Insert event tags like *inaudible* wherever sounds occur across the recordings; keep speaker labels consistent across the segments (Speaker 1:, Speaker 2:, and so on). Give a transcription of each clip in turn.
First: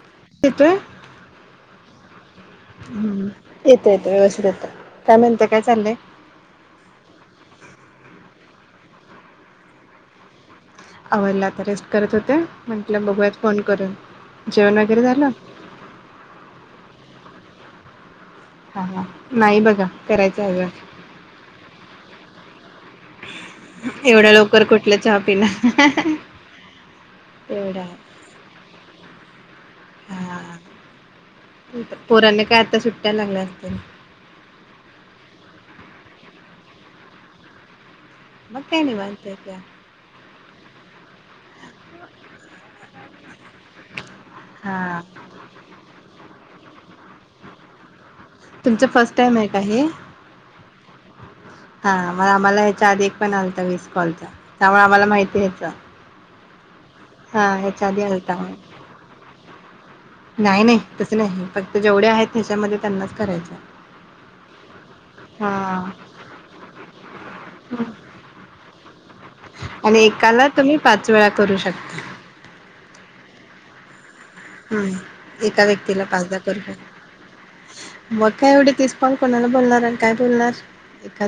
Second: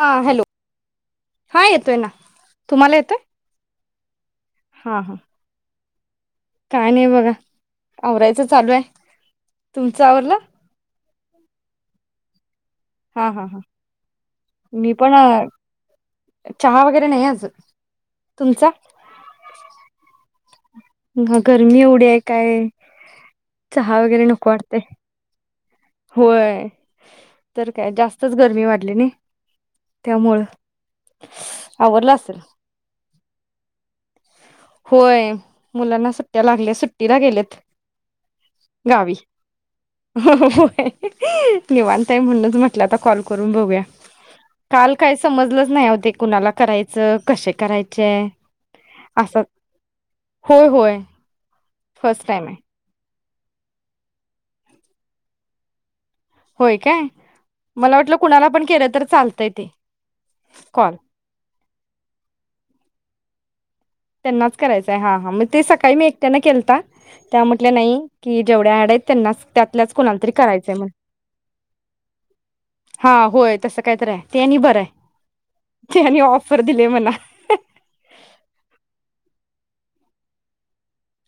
Speaker 1: हा हॅलो, हा ये *unintelligible*
Speaker 2: ह्म्म. येतोय. व्यवस्थित येतो
Speaker 1: हा हा
Speaker 2: त्यानंतर काय चाललंय.
Speaker 1: काय नाही बघा आवरायचं चालू ये तुमचं आवरलं.
Speaker 2: आवरलं आता रेस्ट करत होते. म्हटलं
Speaker 1: हा
Speaker 2: बघूयात
Speaker 1: हा हा
Speaker 2: फोन करून जेवण
Speaker 1: मी
Speaker 2: वगैरे
Speaker 1: पण
Speaker 2: झालं.
Speaker 1: चहा वगैरे नाही अजुन.
Speaker 2: हा हा नाही बघा कराय. ढग
Speaker 1: ह गरमी एवढी हाय काय. चहा वगैरे
Speaker 2: एवढ्या
Speaker 1: नको
Speaker 2: लवकर
Speaker 1: वाटते
Speaker 2: कुठलं चहा पिणार
Speaker 1: होय तर
Speaker 2: एवढा
Speaker 1: काय
Speaker 2: आहे.
Speaker 1: जास्तच गरमी वाढली नई. त्यामुळ
Speaker 2: हा
Speaker 1: आवडल आसल.
Speaker 2: त्यांना लागल्या असतील.
Speaker 1: होय मुलांना सुट्ट्या लागल्या सुट्टीला गेलेत.
Speaker 2: मग
Speaker 1: गावी
Speaker 2: निवांत त्या
Speaker 1: होय. निवांताय म्हणूनच म्हटलं आता कॉल करून बघूया काल
Speaker 2: हा
Speaker 1: काही समजलंच नाही हो ते कुणाला करायचं. कसे करायच.
Speaker 2: तुमच फर्स्ट टाइम आहे. का हे
Speaker 1: होय होय.
Speaker 2: हा म
Speaker 1: फर्स्ट टाइम आहे
Speaker 2: आम्हाला ह्याच्या आधी एक पण आलता मिस कॉलचा तवा आम्हाला माहितीये ह्याच
Speaker 1: होय. काय मला वाटलं कुणाला
Speaker 2: मग
Speaker 1: पण केलं तर चालतंय ते.
Speaker 2: नाही नाही
Speaker 1: कॉल
Speaker 2: तस नाही फक्त जेवढे आहेत त्याच्यामध्ये त्यांनाच करायचंये.
Speaker 1: त्यांनाच करायचंय हा हा मग ते सकाळी मी एकट्यान केलता ते म्हंटल्या नाही की जेवढ्या अँड आहेत त्यांनाच त्यातल्याच
Speaker 2: आणि
Speaker 1: कुणाला तरी
Speaker 2: एकाला
Speaker 1: करायचंय
Speaker 2: तुम्ही
Speaker 1: म्हणुन
Speaker 2: पाच वेळा करू शकता
Speaker 1: हा होय तस काय तर आहे. ते आणि
Speaker 2: ह
Speaker 1: बरं आहे
Speaker 2: एका व्यक्तीला
Speaker 1: ते आणि
Speaker 2: पाचदा कर
Speaker 1: ऑफर दिले मला
Speaker 2: मग काय एवढे ते पण कोणाला बोलणार आणि काय बोलणार.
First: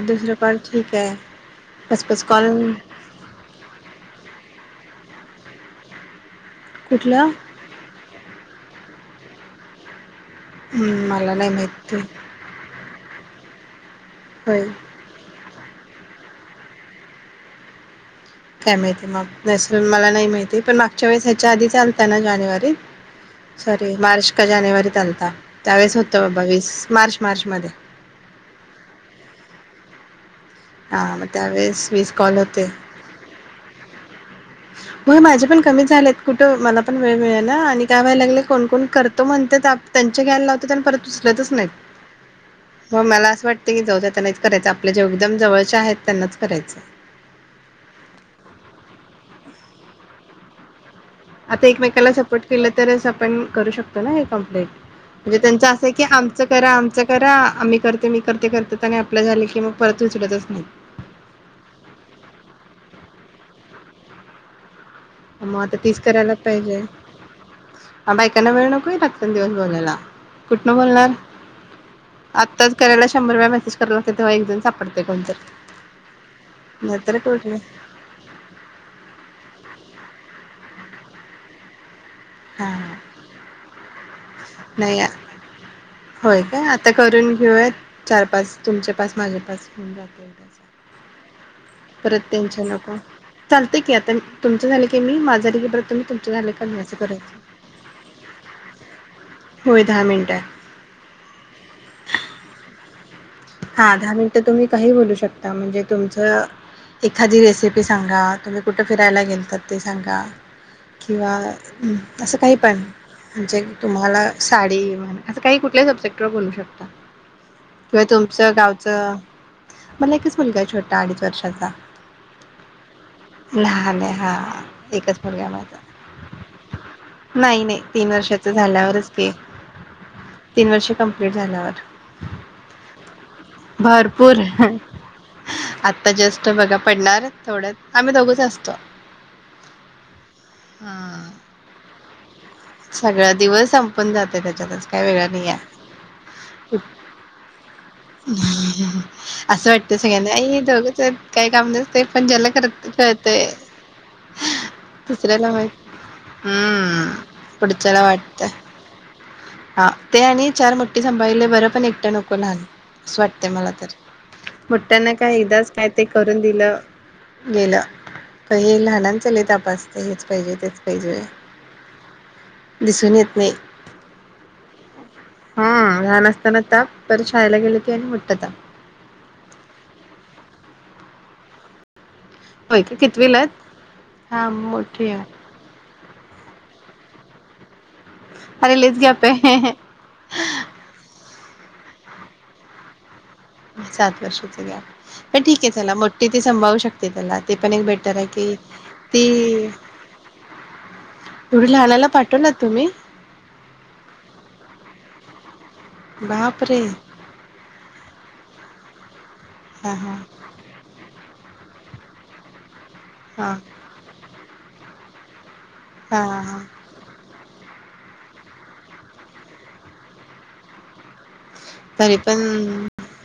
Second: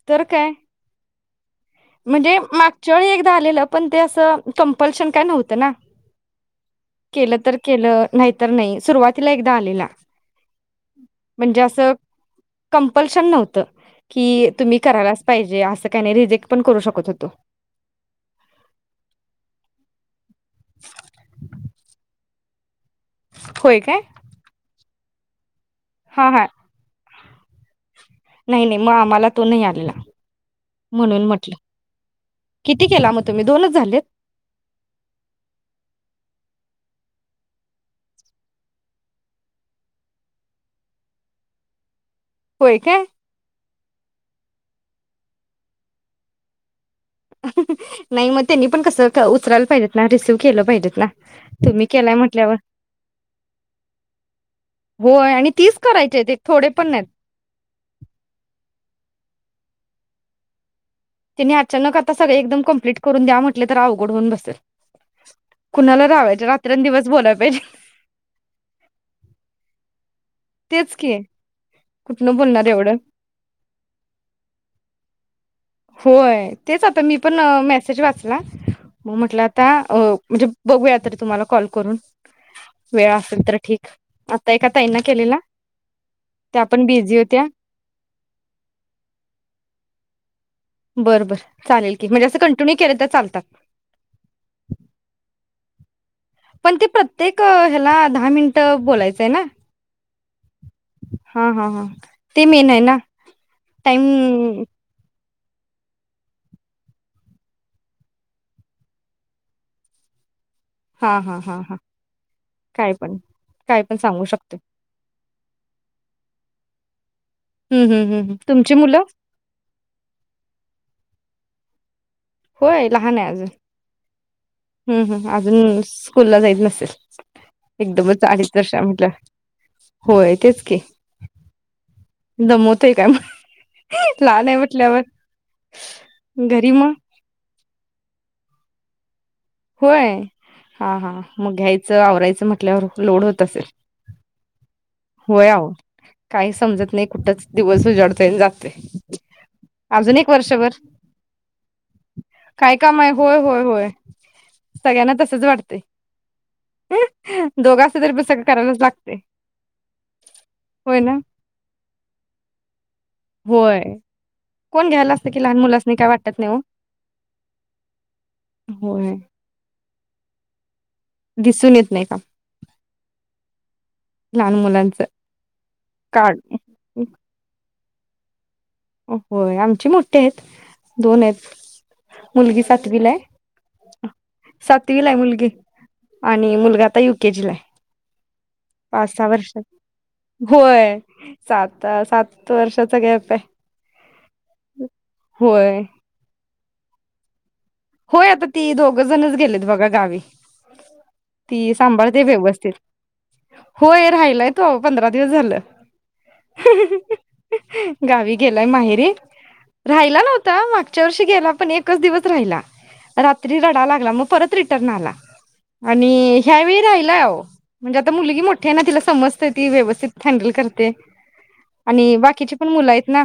Speaker 1: तर काय
Speaker 2: *unintelligible*
Speaker 1: म्हणजे
Speaker 2: कॉल
Speaker 1: मागच्या वेळी एकदा आलेलं पण ते अस कपल्शन काय नव्हतं ना.
Speaker 2: कुठलं
Speaker 1: केलं तर केलं नाही तर नाही सुरवात तिला एकदा आलेला
Speaker 2: हुं मला नाय माहिती
Speaker 1: कंम्पलशन नव्हत. कि
Speaker 2: होय
Speaker 1: तुम्ही करायलाच पाहिजे आस् अस काही नाय रिजेक पण करू शकत होतो.
Speaker 2: काय माहिती मग नॅचरल मला नाही माहित ते पण मागच्या वेळेस ह्याच्या आधीचा आलता ना जानेवारी *inaudible*
Speaker 1: होय
Speaker 2: साॅरी
Speaker 1: काय?
Speaker 2: मार्च का जानेवारी आलता. त्यावेळेस होत
Speaker 1: हा हा
Speaker 2: बवीस मार्च मार्चमध्ये
Speaker 1: नाही नाही म आम्हाला तो नाही आलेला.
Speaker 2: हां मग
Speaker 1: म्हणून म्हटलं
Speaker 2: त्यावेळेस वीस कॉल होते
Speaker 1: किती केला म तुम्ही दोनच झालेत.
Speaker 2: होय माझे पण कमी झालेत कुठं मला पण वेळ मिळे ना आणि काय व्हायला लागलय कोण कोण करतो म्हणतात आप त्यांचे घ्यायला लावतात आणि परत उचलतच नाहीत.
Speaker 1: होय
Speaker 2: हो
Speaker 1: काय?
Speaker 2: मला असं वाट ते जाऊ द्या त्यांनाच करायचं आपल्या जे एकदम जवळच्या आहेत त्यांनाच करायचं.
Speaker 1: नाही मग त्यांनी पण कस उचलायला पाहिजेत ना रिसिव केलं पाहिजेत ना
Speaker 2: आता
Speaker 1: तुम्ही
Speaker 2: एकमेकाला
Speaker 1: केलाय
Speaker 2: सपोर्ट
Speaker 1: म्हटल्यावर
Speaker 2: केलं तरच आपण करू शकतो ना हे कंप्लिट
Speaker 1: होय
Speaker 2: म्हणजे
Speaker 1: आणि
Speaker 2: त्यांच
Speaker 1: तीच
Speaker 2: असं आहे की
Speaker 1: करायचे आहेत एक
Speaker 2: आमच
Speaker 1: थोडे
Speaker 2: करा
Speaker 1: पण
Speaker 2: आमच
Speaker 1: नाहीत.
Speaker 2: करा आ मी करते मी करते करत्यात आणि आपल झाली की, की मग परत उचलतच नाहीत.
Speaker 1: त्यांनी अचानक आता सगळे एकदम कंप्लीट करून द्या म्हटले तर अवघड होऊन बसल.
Speaker 2: मग आता तीस करायलाच पाहिजे.
Speaker 1: रात्रंदिवस बोलाय पाहिजे
Speaker 2: हा बायकांना वेळ नकोय रात्रं दिवस बोलायला. कुठन
Speaker 1: तेच
Speaker 2: बोलणार
Speaker 1: की कुठनं बोलणार
Speaker 2: आत्ताच
Speaker 1: एवढं
Speaker 2: करायला शंभर वेळा मेसेज कराला लागतय तेव्हा एक जण सापडते कोणतरी
Speaker 1: होय तेच आता
Speaker 2: नंतर
Speaker 1: मी पण अ
Speaker 2: कुठले
Speaker 1: मेसेज वाचला म म्हटलं आता अ म्हणजे बघूया तरी तुम्हाला कॉल करून
Speaker 2: हा
Speaker 1: वेळ असेल तर ठीक आता एका ताईंना
Speaker 2: नाही
Speaker 1: केलेला
Speaker 2: होय
Speaker 1: त्या
Speaker 2: काय
Speaker 1: पण
Speaker 2: आता
Speaker 1: बिझी
Speaker 2: करून
Speaker 1: होत्या
Speaker 2: घेऊयात चार पाच तुमचे पाच माझे पाच होऊन जातील
Speaker 1: बरं बर चालेल
Speaker 2: एकदाचा
Speaker 1: की म्हणजे
Speaker 2: परत
Speaker 1: असं
Speaker 2: त्यांच्या
Speaker 1: कंटिन्यू
Speaker 2: नको
Speaker 1: केलं तर चालतात
Speaker 2: चालतय की आता तुमचं झालं की मी माझं तरी ही प्रथमी तुमं झाल का
Speaker 1: पण ते
Speaker 2: *unintelligible*
Speaker 1: प्रत्येक ह्याला दहा मिनिट बोलायचंय ना
Speaker 2: होय दहा मिनिटं
Speaker 1: हा हा हा ते मेन आहे ना
Speaker 2: हा
Speaker 1: टाइम
Speaker 2: दहा मिनिटं तुम्ही काही बोलू शक ता म्हणजे तुमचं एखादी रेसिपी सांगा तुम्ही कुठं फिरायला गेलतात ते सांगा.
Speaker 1: हा
Speaker 2: किंवा
Speaker 1: हा हा हा
Speaker 2: असं काही पण म्हणजे
Speaker 1: काय पण सांगू
Speaker 2: तुम्हाला
Speaker 1: शकते
Speaker 2: साडी असं काही कुठल्याही वेबसाईट वर बोलू शकता.
Speaker 1: हम्म
Speaker 2: किंवा
Speaker 1: हम्म हम्म
Speaker 2: तुमचं
Speaker 1: तुमची मुलं
Speaker 2: गावचं मला एकच मुलगा आहे छोटा अडीच वर्षाचा.
Speaker 1: होय लहान आहे आजून.
Speaker 2: लहान आहे हा
Speaker 1: हम्म
Speaker 2: एकच
Speaker 1: हम
Speaker 2: मुलगा आहे माझा.
Speaker 1: अजून स्कूलला जाइत नसेल
Speaker 2: नाही नाही तीन
Speaker 1: एकदमच
Speaker 2: वर्षाच
Speaker 1: अडीच वर्ष म्हटलं
Speaker 2: झाल्यावरच की
Speaker 1: होय तेच
Speaker 2: तीन
Speaker 1: की
Speaker 2: वर्ष कंप्लीट झाल्यावर.
Speaker 1: दमोतय.
Speaker 2: भरपूर आता जस्ट
Speaker 1: घरी
Speaker 2: बघा
Speaker 1: मग
Speaker 2: पडणार थोड आम्ही दोघच. अस्त.
Speaker 1: होय हा हा मग घ्यायचं आवरायचं म्हटल्यावर लोड
Speaker 2: सगळा
Speaker 1: होत असेल
Speaker 2: दिवस संपून जाते त्याच्यातच काय वेगळा नाही
Speaker 1: होय
Speaker 2: आहे.
Speaker 1: आवो काही समजत नाही कुठच दिवस उजाडतोय आणि जातोय
Speaker 2: असं वाटतं
Speaker 1: अजून एक
Speaker 2: सगळ्यांना आई
Speaker 1: वर्षभर
Speaker 2: दोघंच काही काम नसतय पण ज्याला
Speaker 1: काय
Speaker 2: करत
Speaker 1: काम आहे होय
Speaker 2: करळतय.
Speaker 1: होय होय सगळ्यांना तसच
Speaker 2: दुसऱ्याला माहित,
Speaker 1: वाटतंय
Speaker 2: हम्म
Speaker 1: दोघं असलं
Speaker 2: पुढच्याला
Speaker 1: तरी पण सगळं
Speaker 2: वाटतं
Speaker 1: करायलाच लागतंय
Speaker 2: हा ते आणि चार
Speaker 1: होय
Speaker 2: मोठी
Speaker 1: ना
Speaker 2: सांभाळलेल बरं पण एकट नको. अस वाटते मला
Speaker 1: होय
Speaker 2: तर
Speaker 1: कोण
Speaker 2: मोठ्यांना
Speaker 1: घ्यायला असतं
Speaker 2: काय
Speaker 1: की लहान
Speaker 2: एकदाच काय
Speaker 1: मुलासनी
Speaker 2: ते
Speaker 1: वाटत
Speaker 2: करून
Speaker 1: नाही ओ
Speaker 2: दिलं गेलं खर हे.
Speaker 1: होय
Speaker 2: लहानांचा लयी ताप आसतय हेच पाहिजे तेच पाहिजे.
Speaker 1: दिसून येत नाही काम
Speaker 2: दिसून येत नाही.
Speaker 1: लहान मुलांचं
Speaker 2: हा लहान
Speaker 1: काढ
Speaker 2: असताना ताप. खायला गेलकी आणि मोठा ताप.
Speaker 1: होय आमची मोठी आहेत *inaudible* मुलगी
Speaker 2: होय का
Speaker 1: सातवीलाय
Speaker 2: कितवीला आहेत? हा मोठी
Speaker 1: सातवीलाय
Speaker 2: आहे
Speaker 1: मुलगी आणि मुलगा आता युकेजीलाय.
Speaker 2: अरे लईच
Speaker 1: पाच
Speaker 2: गॅप
Speaker 1: सहा वर्ष
Speaker 2: आहे
Speaker 1: होय. सात सात वर्षाचा गॅप आहे.
Speaker 2: सात वर्षाच गॅप, पण ठीक आहे
Speaker 1: होय
Speaker 2: चला मोठी ती संभाळू शकता. तेला.
Speaker 1: होय आता ती दोघं जणच गेलेत बघा गावी
Speaker 2: एवढी
Speaker 1: ती
Speaker 2: लहानाला
Speaker 1: सांभाळते
Speaker 2: पाठवलात
Speaker 1: व्यवस्थित
Speaker 2: तुम्ही?
Speaker 1: होय राहिलाय. हो पंधरा दिवस झालं.
Speaker 2: बापरे!
Speaker 1: गावी. गेलाय माहेरीे.
Speaker 2: हा हा
Speaker 1: राहिला नव्हता मागच्या वर्षी. गेला पण एकच दिवस राहिला.
Speaker 2: हा
Speaker 1: रात्री रडा लागला म परत. रिटर्न आला.
Speaker 2: हा
Speaker 1: आणिअ
Speaker 2: हा
Speaker 1: ह्यावेळी राहिलाय आओ. म्हणजे आता मुलगी मोठ्ठी हे ना तिला समजते ती व्यवस्थित हँडल करते. आणि बाकीची पण मुलं आहेत ना.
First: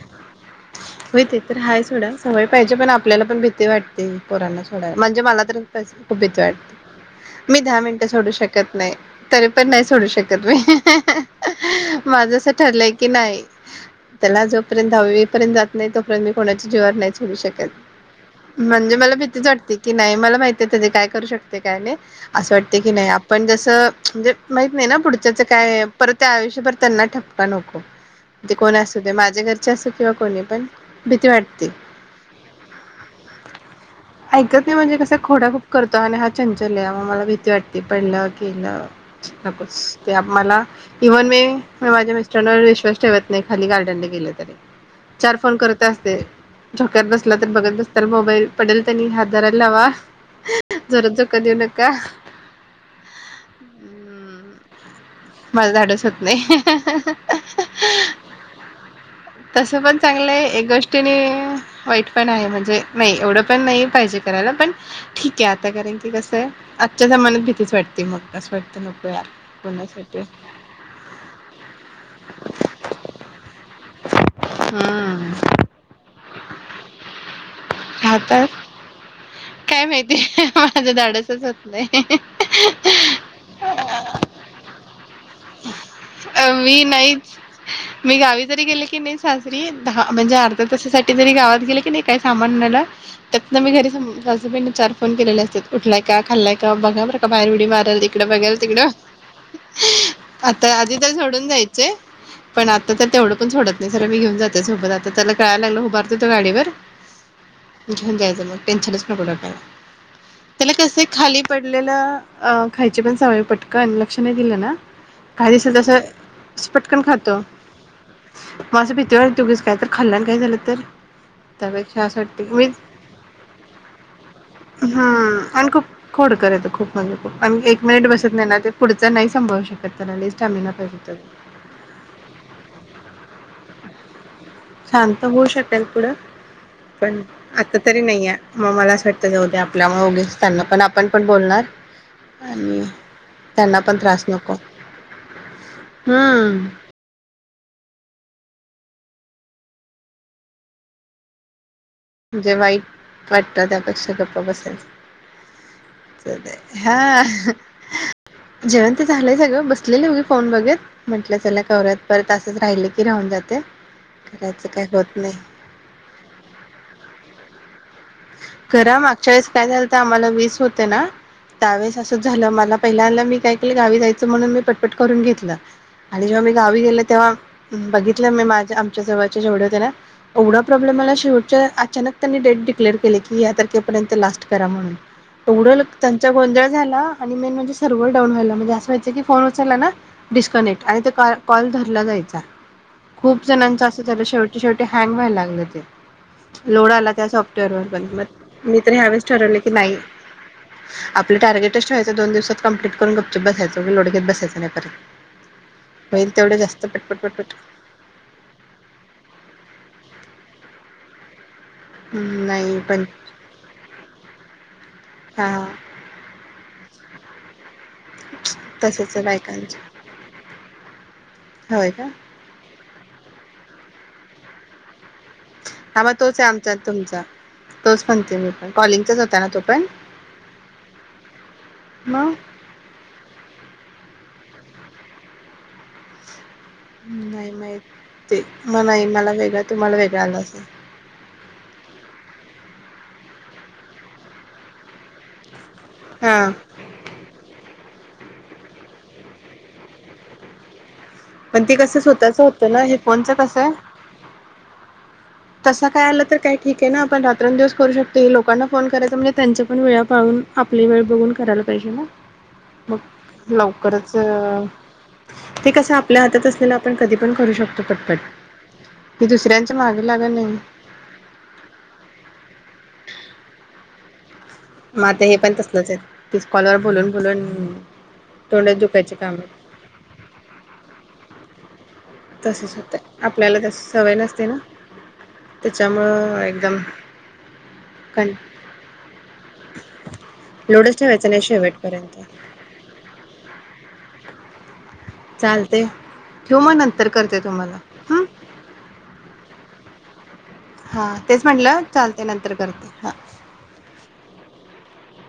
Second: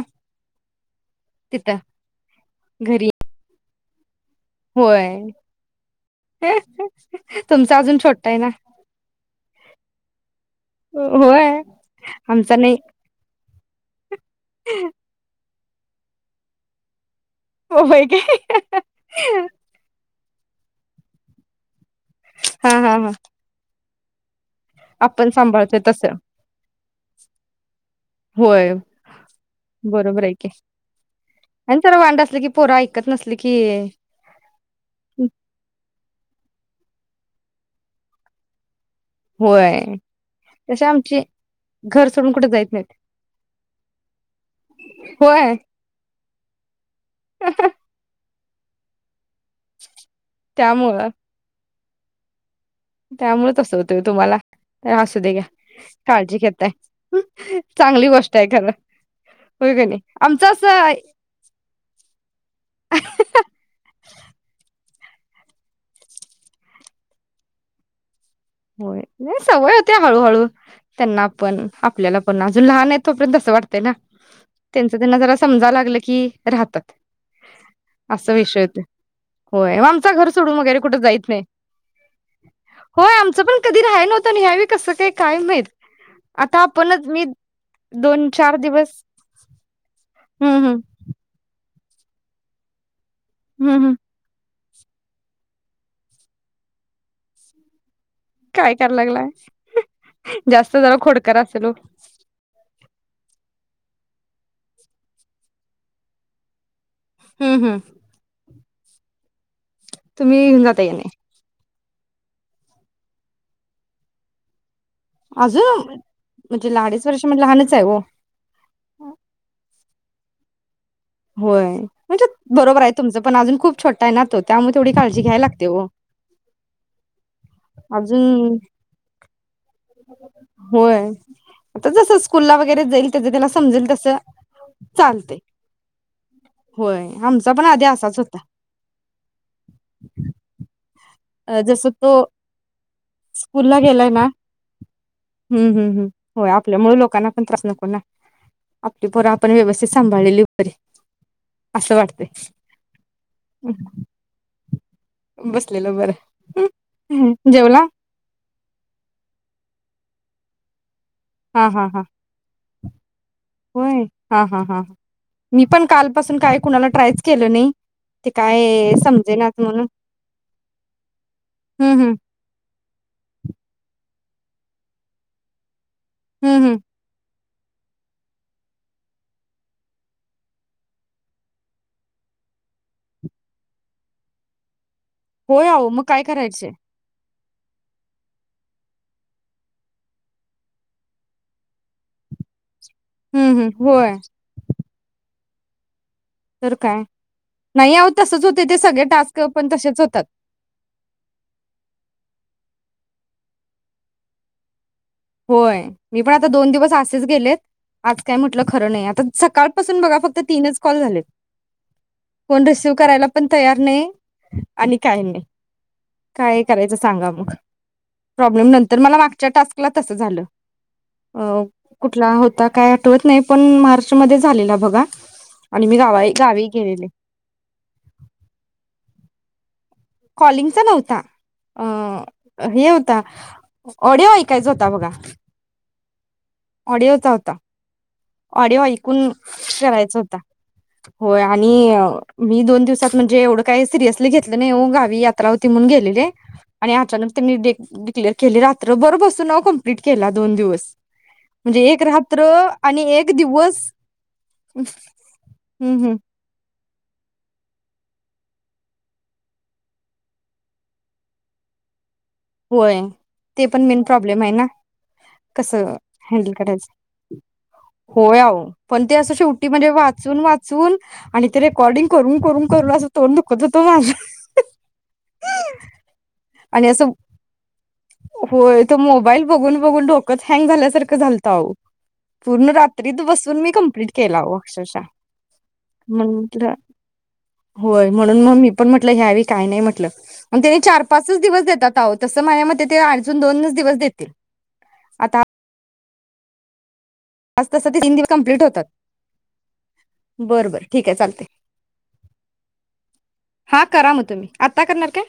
Speaker 2: होय ते तर
Speaker 1: तिथं
Speaker 2: हाय सोडा सवय पाहिजे पण
Speaker 1: घरी
Speaker 2: आपल्याला पण भीती वाट *inaudible* पोरांना सोडाया म्हणजे
Speaker 1: होय.
Speaker 2: मला तर खूपच खूप भीती वाटत मी
Speaker 1: तुमचा
Speaker 2: दहा
Speaker 1: अजून
Speaker 2: मिनटं
Speaker 1: छोटा
Speaker 2: सोडू
Speaker 1: आहे ना
Speaker 2: शकत नाही तरी पण नाही सोडू शकत मी
Speaker 1: होय
Speaker 2: माझ असं
Speaker 1: आमचा नाही
Speaker 2: ठरलंय की नाही. त्याला जोपर्यंत दहावीपर्यंत जात नही तोपर्यंत मी कोणाची जीवावर नाही सोडू शकत
Speaker 1: होय काय?
Speaker 2: म्हणजे मला भीतीच वाटते की नाही मला माहितीय ते काय करू शकते काय नही. असं
Speaker 1: हा
Speaker 2: वाटतय की
Speaker 1: हा
Speaker 2: नाही
Speaker 1: हा
Speaker 2: आपण जसं म्हणजे माहित नाही ना
Speaker 1: आपण
Speaker 2: पुढच्याच
Speaker 1: सांभाळतोय
Speaker 2: काय
Speaker 1: तसं
Speaker 2: परत त्या आयुष्यभर त्यांना ठपका नको जे
Speaker 1: होय
Speaker 2: कोण असू ते माझ्या घरचे असो किंवा
Speaker 1: बरोबर आहे
Speaker 2: कोणी.
Speaker 1: की
Speaker 2: भीती वाटते
Speaker 1: आणि जरा वांड असलं की पोरं ऐकत नसली की
Speaker 2: ऐकत नाही म्हणजे कस खोड्या खूप करतो अन् हा चंचल हे हा मला भीती वाटते पडला केला. नकोस
Speaker 1: होय
Speaker 2: ते आ मला
Speaker 1: तशी आमची
Speaker 2: इव्हन मी मी
Speaker 1: घर
Speaker 2: माझ्या
Speaker 1: सोडून कुठे
Speaker 2: मिस्टरांवर
Speaker 1: जायत नाहीत
Speaker 2: विश्वास ठेवत नाही खाली गार्डन गेले तरी. चार
Speaker 1: होय
Speaker 2: फोन करत असते झोक्यात बसला तर बघत बसताल मो बैल पडेल त्यांनी हात धरायला लावा जोरात झोका द्यून का?
Speaker 1: त्यामुळं तसं होतंय हो तुम्हाला या असू दे घ्या
Speaker 2: माझं धाडस होत
Speaker 1: काळजी
Speaker 2: नाही
Speaker 1: घेेताय चांगली गोष्ट हे खरं होय का नाही.
Speaker 2: चांगलय
Speaker 1: आमचं
Speaker 2: एक
Speaker 1: असं
Speaker 2: गोष्टीने वाईट पण आहे म्हणजे नाही एवढं पण नाही पाहिजे करायला पण ठीकय आता कारण की कसं हे आजच्या जमान्यात भीतीच वाटते मग. असं वाटतं
Speaker 1: होय,
Speaker 2: नको यार
Speaker 1: नाही सवय होते
Speaker 2: कोणासाठी
Speaker 1: हळूहळू त्यांना पण आपल्याला पण अजून लहान आहेत हेत तोपर्यंत तसं वाटतंय ना. त्यांच त्यांना
Speaker 2: हम्म
Speaker 1: जरा समजा लागलं की राहतात असा
Speaker 2: आता
Speaker 1: विषय होतोय होय
Speaker 2: काय
Speaker 1: व आमचा
Speaker 2: माहिती
Speaker 1: घर सोडून वगैरे
Speaker 2: माझं
Speaker 1: कुठ जाईत नाही
Speaker 2: धाडसच होत नाही
Speaker 1: होय आम च पण कधी राहाय नव्हतं ह्यावेळी कसं काय काय माहीत
Speaker 2: अ,
Speaker 1: आता आपणच मी
Speaker 2: नाहीच मी
Speaker 1: दोन
Speaker 2: गावी
Speaker 1: चार
Speaker 2: जरी गेले
Speaker 1: दिवस
Speaker 2: की नाही सासरी एक दहा म्हणजे अर्धा
Speaker 1: हम्म हम्म
Speaker 2: तासासाठी जरी गावा वात गेले की नाही काही सामान आणायला त्यातन मी
Speaker 1: हम्म हम्म
Speaker 2: घरीच *unintelligible* चार फोन केलेले असतात उठलाय का खाल्लाय का बघा बर का बाहेर उडी मारत ते. तिकड बघाल
Speaker 1: काय
Speaker 2: तिकड
Speaker 1: कराय लागलाय
Speaker 2: आता
Speaker 1: जास्त
Speaker 2: आधी
Speaker 1: जरा
Speaker 2: तर
Speaker 1: खोडकर
Speaker 2: सोडून
Speaker 1: असेल ओ
Speaker 2: जायचंय पण आ तर तेवढं पण सोडत नाही सर मी घेऊन जाते सोबत आता त्याला कळाय लागलंला उभारतो तो गाडीवर.
Speaker 1: हम्म हम्म
Speaker 2: घेऊन जायचं. टेन्शनच नको डोक्याला
Speaker 1: तुम्ही घेऊन जाताय काय नाही?
Speaker 2: आपल्याला खायची पण सवय पटकंन आणि लक्ष नाही दिलं ना. काय दिसेल
Speaker 1: अजून
Speaker 2: तसं
Speaker 1: म्हणजे अडीच वर्ष म्हण लहानच आहे हो.
Speaker 2: माझं भिती वाटतं उगीच. का खाल्लंन काय झालं तर
Speaker 1: होय
Speaker 2: त्यापेक्षा असं
Speaker 1: म्हणजे
Speaker 2: वाटते मी
Speaker 1: बरोबर आहे तुमचं पण अजून खूप छोटा आहे ना तो त्यामुळे तेथढी काळजी
Speaker 2: हम्म
Speaker 1: घ्यायला लागते
Speaker 2: आणि खूप
Speaker 1: हो
Speaker 2: खोडकर येतो खूप म्हणजे खूप आणि एक मिनिट बसत नाही
Speaker 1: अजून
Speaker 2: ना ते पुढचं नाही सांभाळू शकत त्याला लई स्टॅमिना पाहिजे
Speaker 1: होय
Speaker 2: त्याला
Speaker 1: आता जस स्कूलला वगैरे जाईल त्याच तो समजेल तसं.
Speaker 2: शांत होऊ शकेल. पुढ
Speaker 1: होय
Speaker 2: पण
Speaker 1: आमचा पण
Speaker 2: आता
Speaker 1: आधी
Speaker 2: तरी
Speaker 1: असाच
Speaker 2: नाही हाय
Speaker 1: होता
Speaker 2: मग मला असं वाटतं न्हव आपल्यामुळे उगीच त्यांना पण आपण पण
Speaker 1: अ
Speaker 2: बोलणार
Speaker 1: जस तो
Speaker 2: आणि
Speaker 1: स्कूलला
Speaker 2: त्यांना पण
Speaker 1: गेलाय ना
Speaker 2: त्रास नको
Speaker 1: ह् ह होय
Speaker 2: हम्म
Speaker 1: आपल्यामुळ लोकांना. त्रास नको ना आपली पोर आपण व्यवस्थित सांभाळलेली बरी. असं वाटते
Speaker 2: म्हणजे वाईट वाटत त्यापेक्षा गप्प बसेल.
Speaker 1: बसलेलं बरं
Speaker 2: हा
Speaker 1: जेवला
Speaker 2: जेवण तेन झालंय सगळं बसले. हो फोन बघत. म्हटलं च
Speaker 1: हा हा हा
Speaker 2: कवात परत असंच राहिल. ती राहून देत.
Speaker 1: होय हा हा ह मी पण कालपासून काय कुणाला ट्रायच केलो नाही. ते काय
Speaker 2: खरा मागच्या वेळेस
Speaker 1: समजेनाच
Speaker 2: काय
Speaker 1: म्हणून
Speaker 2: झालं तर आम्हाला वीस होते ना
Speaker 1: हं,
Speaker 2: त्यावेेळेस
Speaker 1: हं,
Speaker 2: असं झालं मला पहिल्या आलं मी काय केलं गावी जायच. म्हणून मी पटपट करून घेतलं. आणि जेव्हा मी
Speaker 1: हं, हं.
Speaker 2: गावी गेले तेव्हा बघितलं मी माझ्या आमच्या जवळच्या जेवढ्या होते ना एवढा प्रॉब्लेमला शेवटच्या अचानक त्यांनी डेट डिक्लेअर केले की या तारखेपर्यंत लास्ट करा म्हणून
Speaker 1: होय
Speaker 2: एवढं
Speaker 1: अहो मग काय
Speaker 2: त्यांचा गोंधळ
Speaker 1: करायचे?
Speaker 2: झाला. आणि मेन म्हणजे सर्व्हर डाऊन व्हायला म्हणजे असं व्हायचं की फोन उचलला ना डिस्कनेक्ट आणि ते कॉल धरला जायचा. खूप
Speaker 1: हं, हं.
Speaker 2: जणांचं असं
Speaker 1: होय,
Speaker 2: झालं शेवटी शेवटी हँग व्हायला. हो सांगते.
Speaker 1: तर
Speaker 2: लोड
Speaker 1: काय.
Speaker 2: आला त्या शाॅप्
Speaker 1: नाही अहो तसंच होते ते
Speaker 2: मी तर
Speaker 1: सगळे
Speaker 2: ह्यावेळे
Speaker 1: टास्क
Speaker 2: ठरवलंयच
Speaker 1: पण
Speaker 2: की नाही
Speaker 1: तसेच होतात.
Speaker 2: आपलं टार्गेटच ठेवाय दोन दिवसात कंप्टिट करून गपचूप बसायचं लोड घेत बसायचं नाही परत
Speaker 1: होय, मी पण
Speaker 2: होईल
Speaker 1: आता
Speaker 2: तेवढं
Speaker 1: दोन
Speaker 2: जास्त
Speaker 1: दिवस
Speaker 2: पटपट
Speaker 1: असंच
Speaker 2: पटपट
Speaker 1: गेलेत. आज काय म्हटलं खरं नाही आता, सकाळपासून बघा फक्त तीनच कॉल झालेत.
Speaker 2: हम्म,
Speaker 1: फोन
Speaker 2: नाही
Speaker 1: रिसिव करायला पण तयार नाही आणि काय नाही.
Speaker 2: हा
Speaker 1: काय करायचं सांगा मग? प्रॉब्लेम नंतर मला
Speaker 2: तसंच आहे
Speaker 1: मागच्या
Speaker 2: बायकांचं
Speaker 1: टास्क तस झालं. अ
Speaker 2: होय का?
Speaker 1: कुठला होता काय आठवत नाही पण् मार्च मध्ये झालेला बघा. आणि मी
Speaker 2: हा म्
Speaker 1: गावा
Speaker 2: तोच आहे
Speaker 1: गावी
Speaker 2: आमचा
Speaker 1: गेलेले
Speaker 2: तुमचा तोच म्हणते मी पण कॉलिंगचाच होता ना तो? पण्
Speaker 1: कॉलिंगचा नव्हता
Speaker 2: मग
Speaker 1: अ् हे होता ऑडिओ ऐक्. तेच होता बघा. ऑडिओचा
Speaker 2: नाही
Speaker 1: होता
Speaker 2: माहित. ते
Speaker 1: ऑडिओ
Speaker 2: मग नाही
Speaker 1: ऐकून
Speaker 2: मला वेगळा तुम्हाला
Speaker 1: करायचा
Speaker 2: वेगळा
Speaker 1: होता.
Speaker 2: आला असेल
Speaker 1: होय आणि मी दोन् दिवसात म्हणजे एवढं काय सिरियसली घेतलं नाही ओ गावी यात्रा हो् ती म्हणून गेलेले
Speaker 2: हा
Speaker 1: आणि अचानक ते मी *unintelligible* क्लिअर केली रात्रभर बसून अओ कंप्लीट केला दोन दिवस.
Speaker 2: पण ते
Speaker 1: म्हणजे
Speaker 2: कसं
Speaker 1: एक
Speaker 2: स्वतःच
Speaker 1: रात्र
Speaker 2: होतं ना हे
Speaker 1: आणि
Speaker 2: फोनच
Speaker 1: एक
Speaker 2: कसं,
Speaker 1: दिवस हम्म
Speaker 2: तस काय
Speaker 1: हम्म
Speaker 2: आलं तर काय ठीक आहे ना आपण रात्रंदिवस करू शकते लोकांना फोन करायचा म्हणजे त्यांच्या पण वेळा पाळून आपली वेळ बघून करायला पाहिजे ना.
Speaker 1: होय.
Speaker 2: मग
Speaker 1: ते पण मेन
Speaker 2: लवकरच
Speaker 1: प्रॉब्लेम आहे
Speaker 2: अ,
Speaker 1: ना
Speaker 2: ते
Speaker 1: कस्ं
Speaker 2: कसं आपल्या हातात
Speaker 1: हैंडल
Speaker 2: असलेलं
Speaker 1: करायचं
Speaker 2: आपण कधी पण करू शकतो पटपट
Speaker 1: व्हय अहो पण ते
Speaker 2: मी
Speaker 1: असं शेवटी
Speaker 2: दुसऱ्यांच्या
Speaker 1: म्हणजे
Speaker 2: मागे लागत
Speaker 1: वाचून,
Speaker 2: नाही
Speaker 1: वाचून आणि ते रेकॉर्डिंग करून, करून करून असं तोंड दुखत होत माझं.
Speaker 2: म अता हे पण तसलच आहेत तीस कॉलवर
Speaker 1: आणि
Speaker 2: बोलून
Speaker 1: असं
Speaker 2: बोलू
Speaker 1: होय तो
Speaker 2: काम
Speaker 1: मोबाईल बघून बघून डोकचं हँग झाल्यासारखं झालत आहो. पूर्ण
Speaker 2: तसच
Speaker 1: रात्रीत
Speaker 2: होतंय आपल्याला
Speaker 1: बसून मी
Speaker 2: तस
Speaker 1: कंप्लीट
Speaker 2: सवय
Speaker 1: केला
Speaker 2: नसते
Speaker 1: ओ
Speaker 2: ना
Speaker 1: अक्षरशः
Speaker 2: त्याच्यामुळं
Speaker 1: म्हंटल्
Speaker 2: एकदम
Speaker 1: होय
Speaker 2: कं
Speaker 1: म्हणून म् मी पण म्हटलं ह्या वेळी काय नाही म्हटलं म त्यांनी
Speaker 2: लोडच
Speaker 1: चार-
Speaker 2: ठेवायचं
Speaker 1: पाचच
Speaker 2: नाही
Speaker 1: दिवस देतात.
Speaker 2: शेवटपर्यंत
Speaker 1: *unintelligible* तसं माझ्या मते ते अजून दोनच दिवस देतील.
Speaker 2: चालतंय. ठेऊ म् नंतर करते
Speaker 1: पाच
Speaker 2: तुम्हाला
Speaker 1: तासात ते हिन
Speaker 2: हं
Speaker 1: दिवस कंप्लीट होतात. बरं बरं
Speaker 2: हा
Speaker 1: ठीक आहे
Speaker 2: तेच
Speaker 1: चालतंय
Speaker 2: म्हटलं चालतय नंतर करते हा.
Speaker 1: हा करा मग तुम्ही आता करणार काय?